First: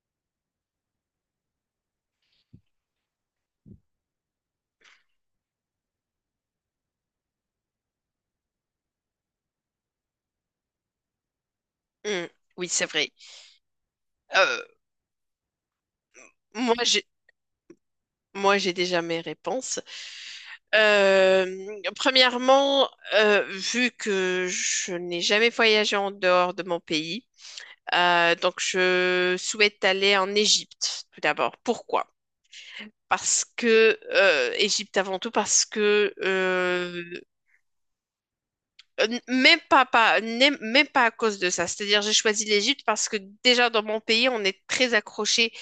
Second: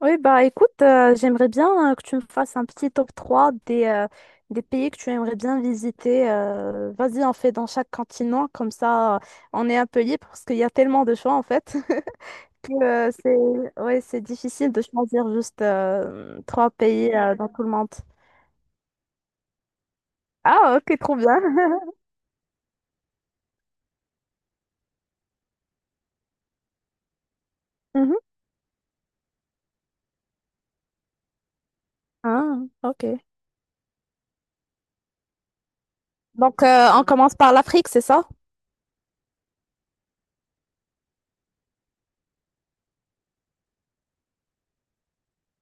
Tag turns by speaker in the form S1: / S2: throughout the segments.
S1: Oui, bah écoute, j'aimerais bien que tu me fasses un petit top 3 des pays que tu aimerais bien visiter. Vas-y, on fait dans chaque continent, comme ça on est un peu libre parce qu'il y a tellement de choix en fait
S2: Hmm, oui,
S1: que
S2: c'est vrai.
S1: c'est ouais, c'est
S2: Euh,
S1: difficile de choisir juste trois
S2: Moi,
S1: pays dans tout le monde.
S2: j'ai déjà mes réponses.
S1: Ah, ok, trop bien.
S2: Euh, Premièrement, vu que je n'ai jamais voyagé en dehors de mon pays,
S1: Mhm.
S2: Donc, je souhaite aller en Égypte tout d'abord. Pourquoi?
S1: Ah, ok.
S2: Parce que Égypte avant tout, parce que
S1: Donc, on
S2: euh,
S1: commence par l'Afrique, c'est ça?
S2: euh, même pas, même pas à cause de ça. C'est-à-dire, j'ai choisi l'Égypte parce que déjà dans mon pays, on est très accroché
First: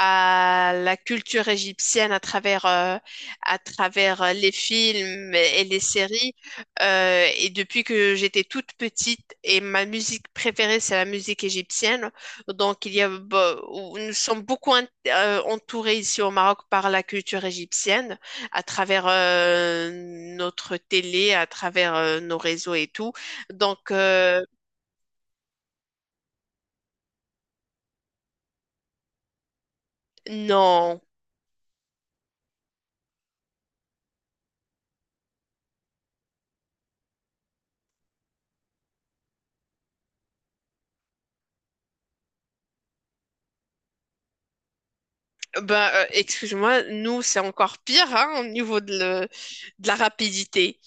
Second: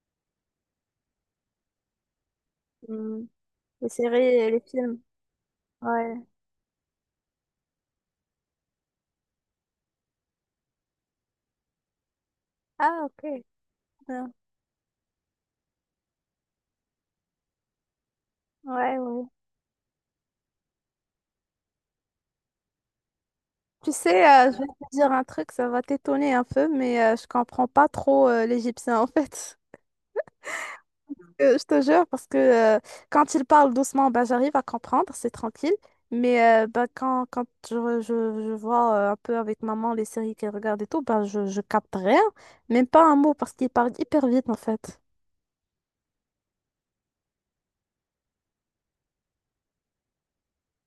S2: à la culture égyptienne à travers,
S1: Mm.
S2: à
S1: Les séries
S2: travers
S1: et
S2: les
S1: les films.
S2: films et les
S1: Ouais.
S2: séries. Et depuis que j'étais toute petite, et ma musique préférée, c'est la musique égyptienne. Donc, il y
S1: Ah,
S2: a,
S1: ok.
S2: bah, où nous sommes beaucoup entourés ici au Maroc par la culture égyptienne, à
S1: Ouais,
S2: travers
S1: ouais.
S2: euh, notre télé, à travers nos réseaux et tout. Donc,
S1: Tu sais, je vais te dire un truc, ça va t'étonner un peu, mais je comprends pas trop l'égyptien en fait.
S2: non.
S1: Je te jure, parce que quand il parle doucement, bah, j'arrive à comprendre, c'est tranquille. Mais bah, quand je vois un peu avec maman les séries qu'elle regarde et tout, bah, je capte rien, même pas un mot, parce qu'il parle hyper vite en fait.
S2: Ben, excuse-moi, nous, c'est encore pire, hein, au niveau de la rapidité.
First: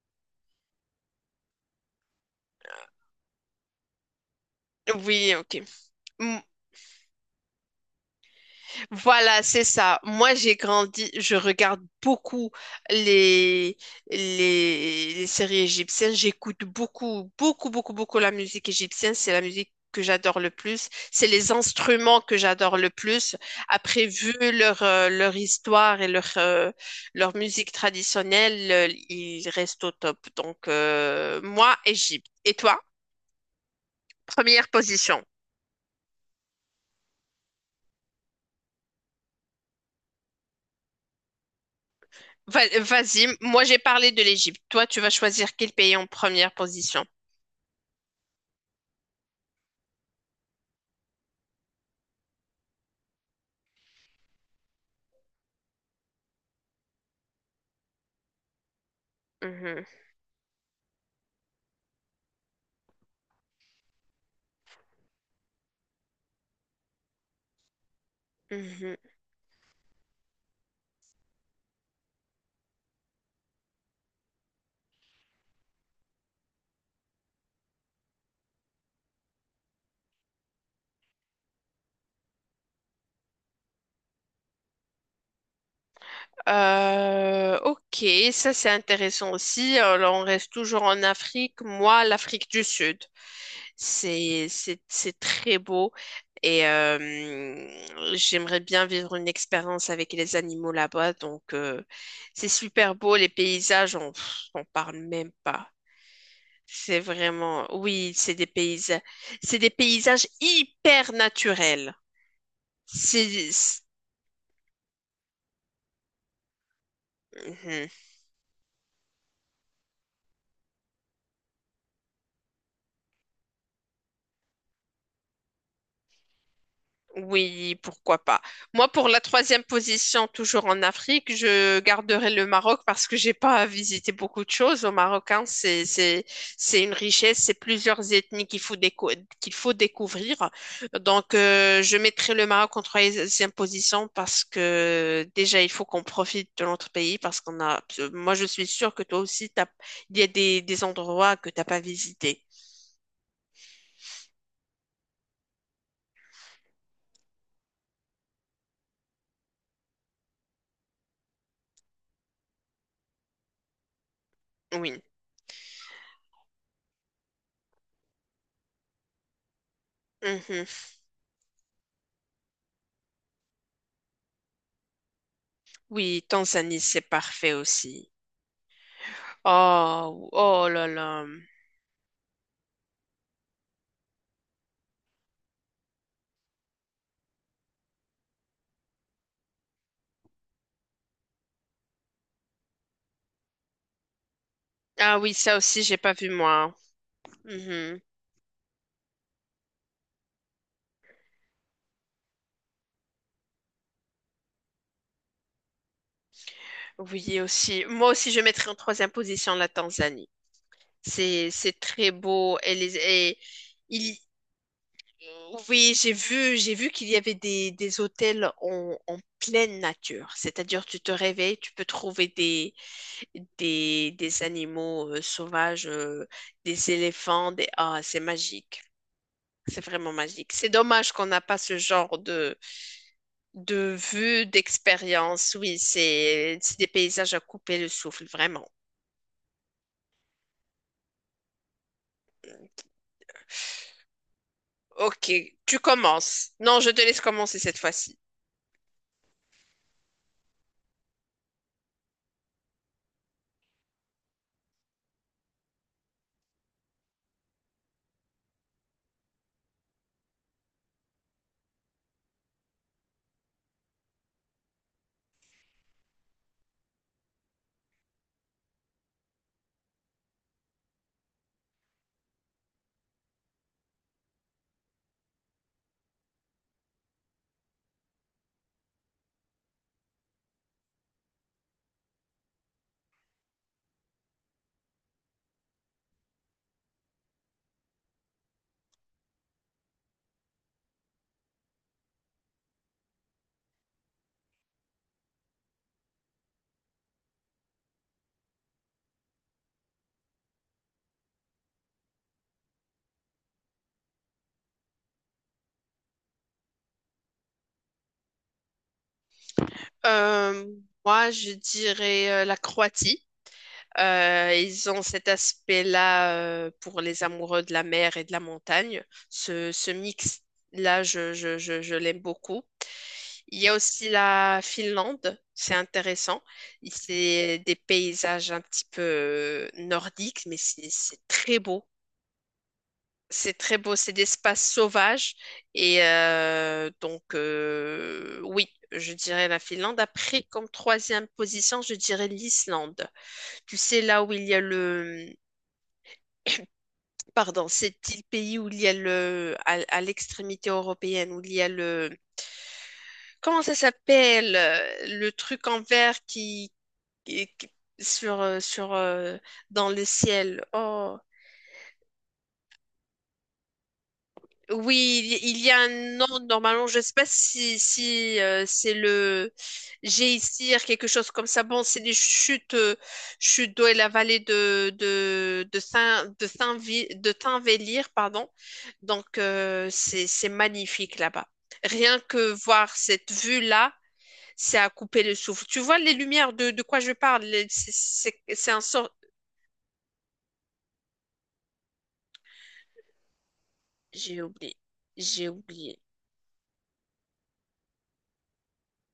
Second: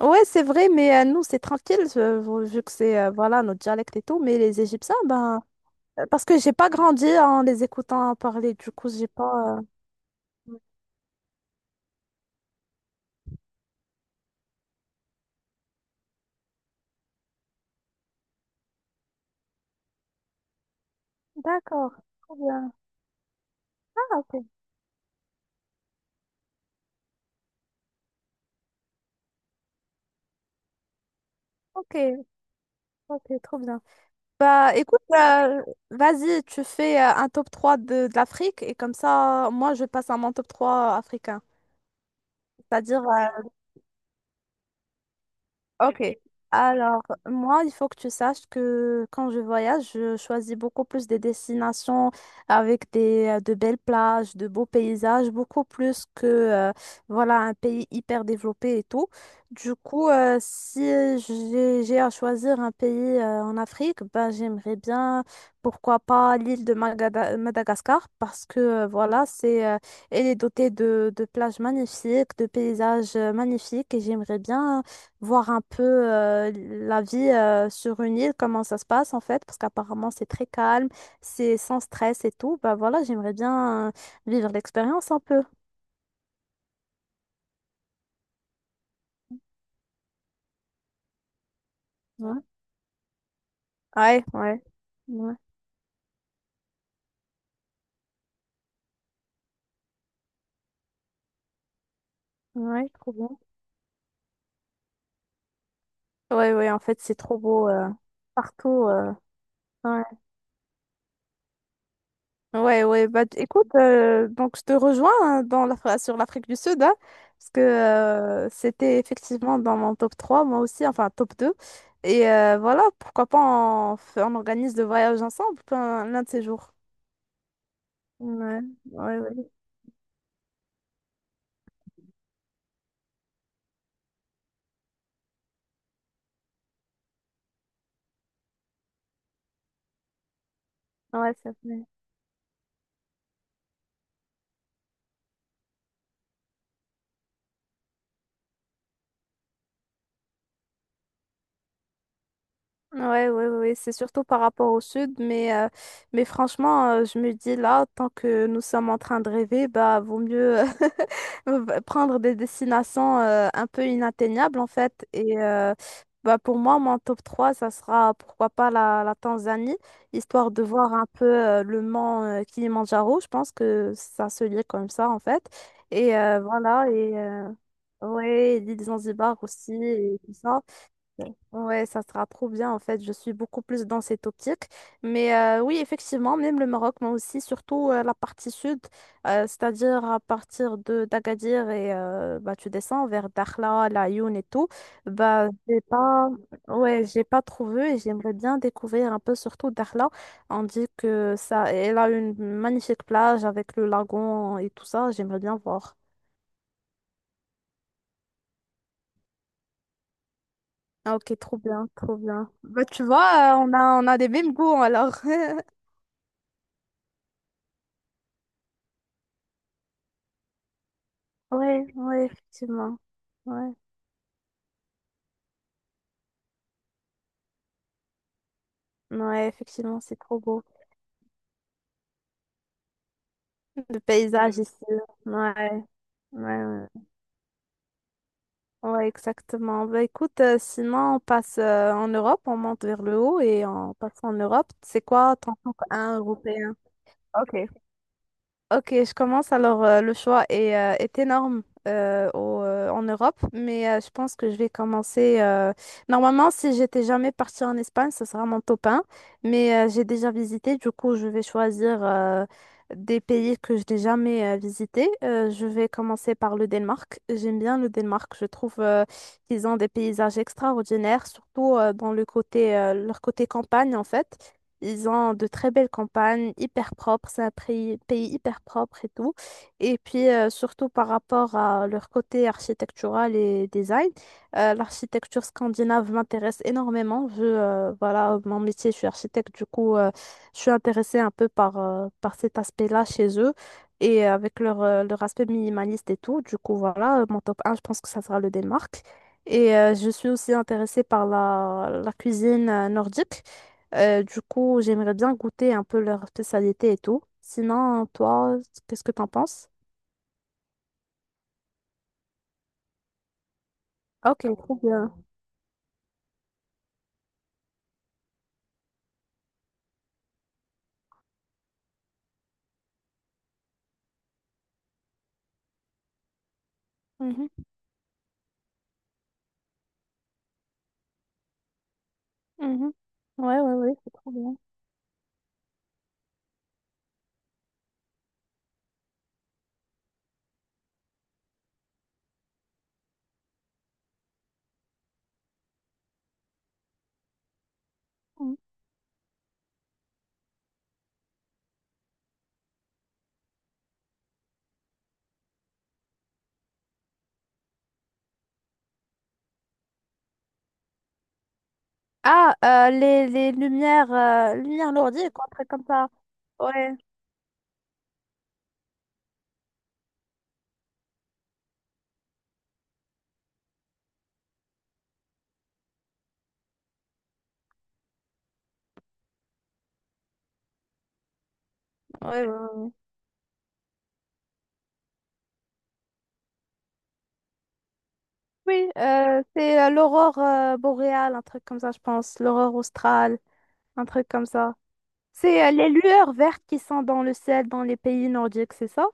S1: Ouais, c'est vrai, mais nous, c'est tranquille, vu que c'est voilà, notre dialecte et tout, mais les Égyptiens,
S2: Oui,
S1: ben,
S2: ok.
S1: parce que
S2: M-
S1: j'ai pas grandi en les écoutant parler, du coup, j'ai
S2: Voilà,
S1: pas.
S2: c'est ça. Moi, j'ai grandi, je regarde beaucoup les, les séries égyptiennes. J'écoute beaucoup, beaucoup, beaucoup, beaucoup la musique égyptienne. C'est la musique que j'adore le plus. C'est les
S1: D'accord.
S2: instruments que
S1: Trop bien.
S2: j'adore le plus. Après,
S1: Ah,
S2: vu
S1: ok.
S2: leur histoire et leur musique traditionnelle, ils restent au top. Donc, moi,
S1: Ok,
S2: Égypte. Et toi,
S1: ok, trop bien.
S2: première
S1: Bah, écoute,
S2: position.
S1: vas-y, tu fais un top 3 de l'Afrique et comme ça, moi, je passe à mon top 3 africain. C'est-à-dire,
S2: Vas-y, moi j'ai parlé de l'Égypte. Toi, tu vas choisir quel pays
S1: ok.
S2: en première
S1: Alors,
S2: position.
S1: moi, il faut que tu saches que quand je voyage, je choisis beaucoup plus des destinations avec de belles plages, de beaux paysages, beaucoup plus que, voilà, un pays hyper développé et tout. Du
S2: Mhm,
S1: coup, si j'ai à choisir un pays, en Afrique, ben, j'aimerais bien, pourquoi pas, l'île de Madagascar, parce que,
S2: mhm.
S1: voilà, elle est dotée de plages magnifiques, de paysages magnifiques, et j'aimerais bien voir un peu la vie sur une île, comment ça se passe en fait, parce qu'apparemment c'est très calme, c'est sans stress et tout. Bah voilà, j'aimerais bien vivre l'expérience un peu.
S2: Ok, ça c'est intéressant aussi. Alors, on reste toujours en Afrique. Moi,
S1: Ouais,
S2: l'Afrique du Sud,
S1: ouais,
S2: c'est
S1: ouais,
S2: c'est
S1: ouais,
S2: très beau et j'aimerais bien vivre une expérience avec les animaux là-bas. Donc, c'est
S1: ouais,
S2: super
S1: trop
S2: beau. Les
S1: bien.
S2: paysages, on, pff, on parle même pas.
S1: Ouais, ouais, en
S2: C'est
S1: fait c'est trop
S2: vraiment,
S1: beau
S2: oui,
S1: partout.
S2: c'est des
S1: Ouais.
S2: paysages hyper naturels.
S1: Ouais, ouais, bah
S2: C'est,
S1: écoute, donc je te rejoins hein, dans sur l'Afrique du Sud, hein, parce que c'était effectivement dans mon top 3 moi aussi, enfin top deux. Et voilà, pourquoi pas on organise le voyage ensemble l'un de ces jours.
S2: oui, pourquoi pas.
S1: Ouais,
S2: Moi, pour
S1: ouais,
S2: la
S1: ouais.
S2: troisième position, toujours en Afrique, je garderai le Maroc parce que j'ai pas visité beaucoup de choses au Maroc, hein. C'est une richesse, c'est plusieurs ethnies qu'il faut qu'il faut découvrir.
S1: Ouais,
S2: Donc,
S1: ça fait.
S2: je mettrai le Maroc en troisième position parce que déjà, il faut qu'on profite de notre pays parce qu'on a. Moi, je suis sûre que toi aussi, il y a des endroits que t'as pas visités.
S1: Ouais, ouais, ouais, c'est surtout par rapport au sud, mais franchement, je me dis là, tant que nous sommes en train de rêver, bah vaut mieux prendre des destinations un peu inatteignables en
S2: Oui.
S1: fait. Et bah, pour moi, mon top 3 ça sera pourquoi pas la Tanzanie, histoire de
S2: Mhm.
S1: voir un peu le mont Kilimandjaro. Je pense que ça se lit comme ça en fait. Et
S2: Oui, Tanzanie,
S1: voilà,
S2: c'est
S1: et
S2: parfait aussi.
S1: ouais, l'île Zanzibar aussi, et
S2: Oh,
S1: tout ça.
S2: oh là là.
S1: Ouais, ça sera trop bien en fait. Je suis beaucoup plus dans cette optique. Mais oui, effectivement, même le Maroc, mais aussi surtout la partie sud, c'est-à-dire à partir de d'Agadir et bah, tu descends vers Dakhla, La Laayoune et tout.
S2: Ah oui,
S1: Bah,
S2: ça
S1: j'ai
S2: aussi, j'ai pas vu
S1: pas,
S2: moi.
S1: ouais, j'ai pas trouvé et
S2: Mhm.
S1: j'aimerais bien découvrir un peu surtout Dakhla. On dit que ça, elle a une magnifique plage avec le lagon et tout ça. J'aimerais bien voir.
S2: Oui, aussi. Moi aussi, je mettrais en troisième position la Tanzanie.
S1: Ah, ok, trop
S2: C'est
S1: bien,
S2: très
S1: trop bien.
S2: beau.
S1: Bah, tu vois, on a, on
S2: Il,
S1: a des mêmes goûts alors.
S2: oui, j'ai vu qu'il y avait des hôtels en, en pleine nature. C'est-à-dire, tu te réveilles, tu peux
S1: Ouais, ouais,
S2: trouver
S1: effectivement. Ouais,
S2: des animaux sauvages, des éléphants, des... Ah, c'est magique.
S1: ouais,
S2: C'est
S1: effectivement,
S2: vraiment
S1: c'est trop
S2: magique.
S1: beau.
S2: C'est dommage qu'on n'a pas ce genre de
S1: Le
S2: vue,
S1: paysage ici.
S2: d'expérience, oui,
S1: Ouais, ouais,
S2: c'est des
S1: ouais,
S2: paysages à couper le souffle, vraiment.
S1: ouais, exactement. Bah écoute, sinon on passe en Europe, on monte vers le haut et on passe en Europe. C'est
S2: Ok,
S1: quoi ton top
S2: tu
S1: un
S2: commences.
S1: européen?
S2: Non, je te laisse commencer
S1: Ok.
S2: cette fois-ci.
S1: Ok, je commence. Alors, le choix est énorme en Europe, mais je pense que je vais commencer. Normalement, si j'étais jamais partie en Espagne, ce sera mon top 1, mais j'ai déjà visité. Du coup, je vais choisir des pays que je n'ai jamais visités. Je vais commencer par le Danemark. J'aime bien le Danemark. Je trouve qu'ils ont des paysages extraordinaires, surtout dans leur côté campagne, en fait. Ils ont de très belles campagnes, hyper propres, c'est un pays hyper propre et tout. Et puis, surtout par rapport à leur côté architectural et design, l'architecture scandinave m'intéresse énormément. Voilà, mon métier, je suis architecte, du coup, je suis intéressée un peu par cet aspect-là chez eux et avec leur aspect minimaliste et tout. Du coup, voilà, mon top un, je pense que ça sera le Danemark. Et je suis aussi intéressée par la cuisine nordique. Du coup, j'aimerais bien goûter un peu leur spécialité et tout. Sinon, toi, qu'est-ce que t'en penses?
S2: Euh, Moi, je dirais la Croatie.
S1: Ok, trop
S2: Ils ont
S1: bien.
S2: cet aspect-là pour les amoureux de la mer et de la montagne. Ce mix-là, je l'aime beaucoup. Il y a aussi la Finlande, c'est intéressant.
S1: Mhm,
S2: C'est des paysages un petit peu nordiques, mais c'est très beau.
S1: mhm.
S2: C'est
S1: Ouais, ouais,
S2: très
S1: ouais,
S2: beau, c'est
S1: c'est trop bien.
S2: d'espace sauvage. Et donc, oui, je dirais la Finlande. Après, comme troisième position, je dirais l'Islande. Tu sais, là où il y a le... Pardon, c'est le
S1: Mhm.
S2: pays où il y a le... À, à l'extrémité européenne, où il y a le... Comment ça s'appelle? Le truc en vert qui... qui- qui- sur, sur, dans le ciel. Oh.
S1: Ah, les lumières lourdes,
S2: Oui,
S1: quoi, un
S2: il
S1: truc
S2: y a
S1: comme
S2: un
S1: ça.
S2: nom normalement.
S1: Ouais,
S2: Je sais pas si, si c'est le Géisir, quelque chose comme ça. Bon, c'est des chutes, chutes d'eau et la vallée de Saint de Saint-Vi- de Tinvellir, pardon. Donc c'est magnifique là-bas. Rien
S1: ouais, ouais.
S2: que
S1: Ouais.
S2: voir cette vue-là, c'est à couper le souffle. Tu vois les lumières de quoi je parle. C'est c'est un
S1: Oui,
S2: sort.
S1: c'est l'aurore boréale, un truc comme ça, je pense. L'aurore australe, un truc
S2: J'ai
S1: comme
S2: oublié.
S1: ça.
S2: J'ai
S1: C'est les
S2: oublié.
S1: lueurs vertes qui sont dans le ciel dans les pays nordiques, c'est ça?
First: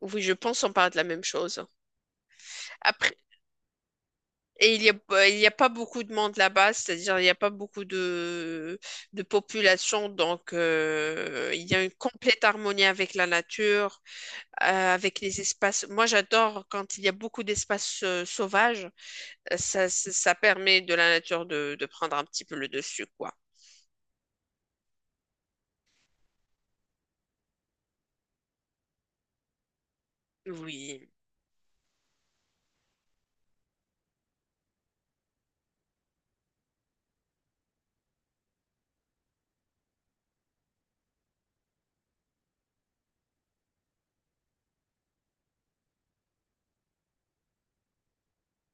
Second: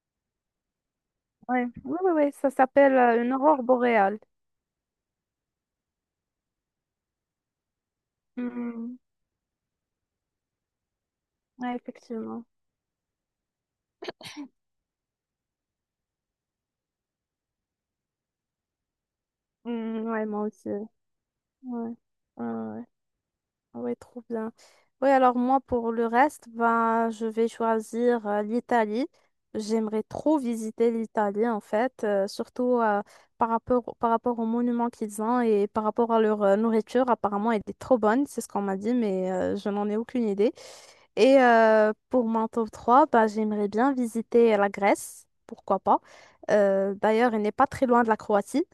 S2: Oui, je pense on parle de la même chose.
S1: Ouais. Oui, oui, oui, ça s'appelle
S2: Après.
S1: une aurore boréale.
S2: Et il y a pas beaucoup de monde là-bas, c'est-à-dire il n'y a pas beaucoup de population, donc il y
S1: Ouais,
S2: a une complète
S1: effectivement.
S2: harmonie avec la nature, avec les espaces. Moi, j'adore quand il y a beaucoup d'espaces sauvages.
S1: Mm, ouais,
S2: Ça
S1: moi aussi.
S2: permet
S1: Ouais.
S2: de la nature de prendre un petit
S1: Ouais,
S2: peu le
S1: ouais.
S2: dessus, quoi.
S1: Ouais, trop bien. Oui alors moi, pour le reste, ben, je vais choisir l'Italie. J'aimerais trop visiter
S2: Oui.
S1: l'Italie, en fait, surtout par rapport aux monuments qu'ils ont et par rapport à leur nourriture. Apparemment, elle est trop bonne, c'est ce qu'on m'a dit, mais je n'en ai aucune idée. Et pour mon top 3 bah, j'aimerais bien visiter la Grèce, pourquoi pas. D'ailleurs, elle n'est pas très loin de la Croatie.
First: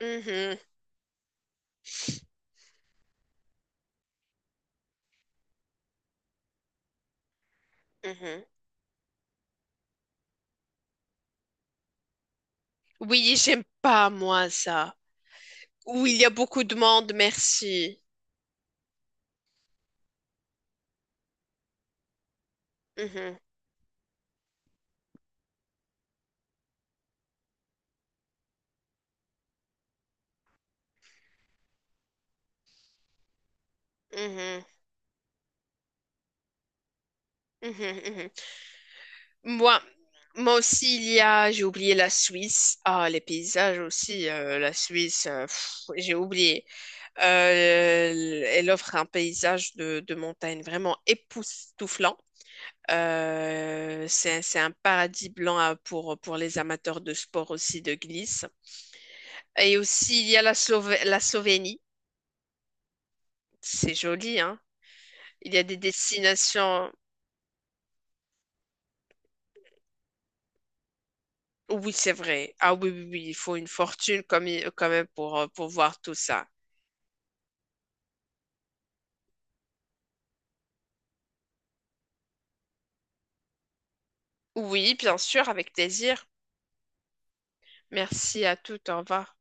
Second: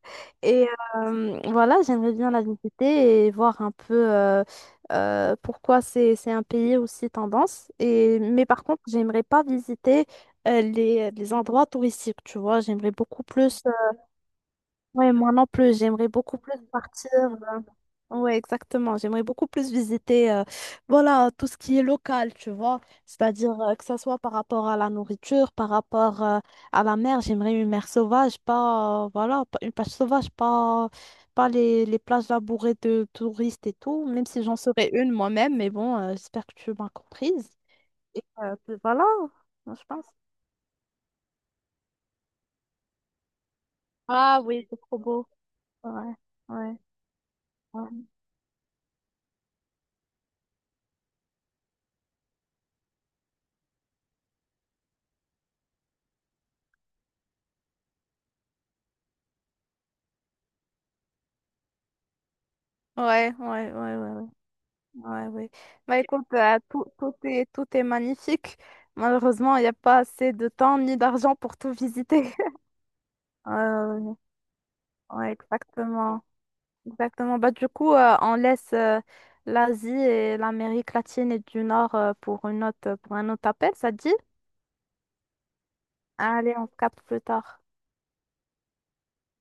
S2: Mhm,
S1: Et voilà, j'aimerais bien la visiter et voir un peu pourquoi c'est un pays aussi tendance.
S2: mhm.
S1: Mais par contre, j'aimerais pas visiter les endroits touristiques, tu vois. J'aimerais beaucoup
S2: Oui,
S1: plus.
S2: j'aime
S1: euh,
S2: pas, moi, ça.
S1: ouais, moi non plus, j'aimerais
S2: Oui, il y a
S1: beaucoup plus
S2: beaucoup de
S1: partir.
S2: monde, merci.
S1: Oui, exactement. J'aimerais beaucoup plus visiter voilà, tout ce qui est local, tu vois.
S2: Mhm,
S1: C'est-à-dire que ça soit par rapport à la nourriture, par rapport à la mer. J'aimerais une mer sauvage, pas, voilà, une plage sauvage, pas les plages labourées de touristes et tout, même si j'en
S2: mhm,
S1: serais une moi-même. Mais bon, j'espère que tu m'as comprise.
S2: mhm,
S1: Et
S2: mhm.
S1: puis voilà,
S2: Moi,
S1: je pense.
S2: Moi aussi, il y a, j'ai oublié la Suisse. Ah, les paysages aussi,
S1: Ah oui,
S2: la
S1: c'est trop
S2: Suisse,
S1: beau.
S2: pff,
S1: Ouais,
S2: j'ai oublié.
S1: ouais, ouais,
S2: Elle offre un paysage de montagne vraiment époustouflant. C'est un paradis blanc pour les amateurs de sport aussi de glisse. Et aussi, il y a la la Slovénie.
S1: ouais, ouais.
S2: C'est
S1: Ouais. Ouais.
S2: joli, hein.
S1: Ouais, oui.
S2: Il y a des
S1: Bah, écoute, tout,
S2: destinations.
S1: tout est, tout est magnifique. Malheureusement, il n'y a pas assez de temps ni d'argent pour tout
S2: Oui, c'est
S1: visiter.
S2: vrai. Ah oui, oui, oui, il faut une
S1: Euh,
S2: fortune comme, quand même
S1: ouais,
S2: pour voir tout
S1: exactement.
S2: ça.
S1: Exactement. Bah, du coup, on laisse l'Asie et l'Amérique latine et du Nord pour un autre appel, ça te dit?
S2: Oui, bien sûr, avec plaisir.
S1: Allez, on se capte plus tard.
S2: Merci à toutes. Au revoir.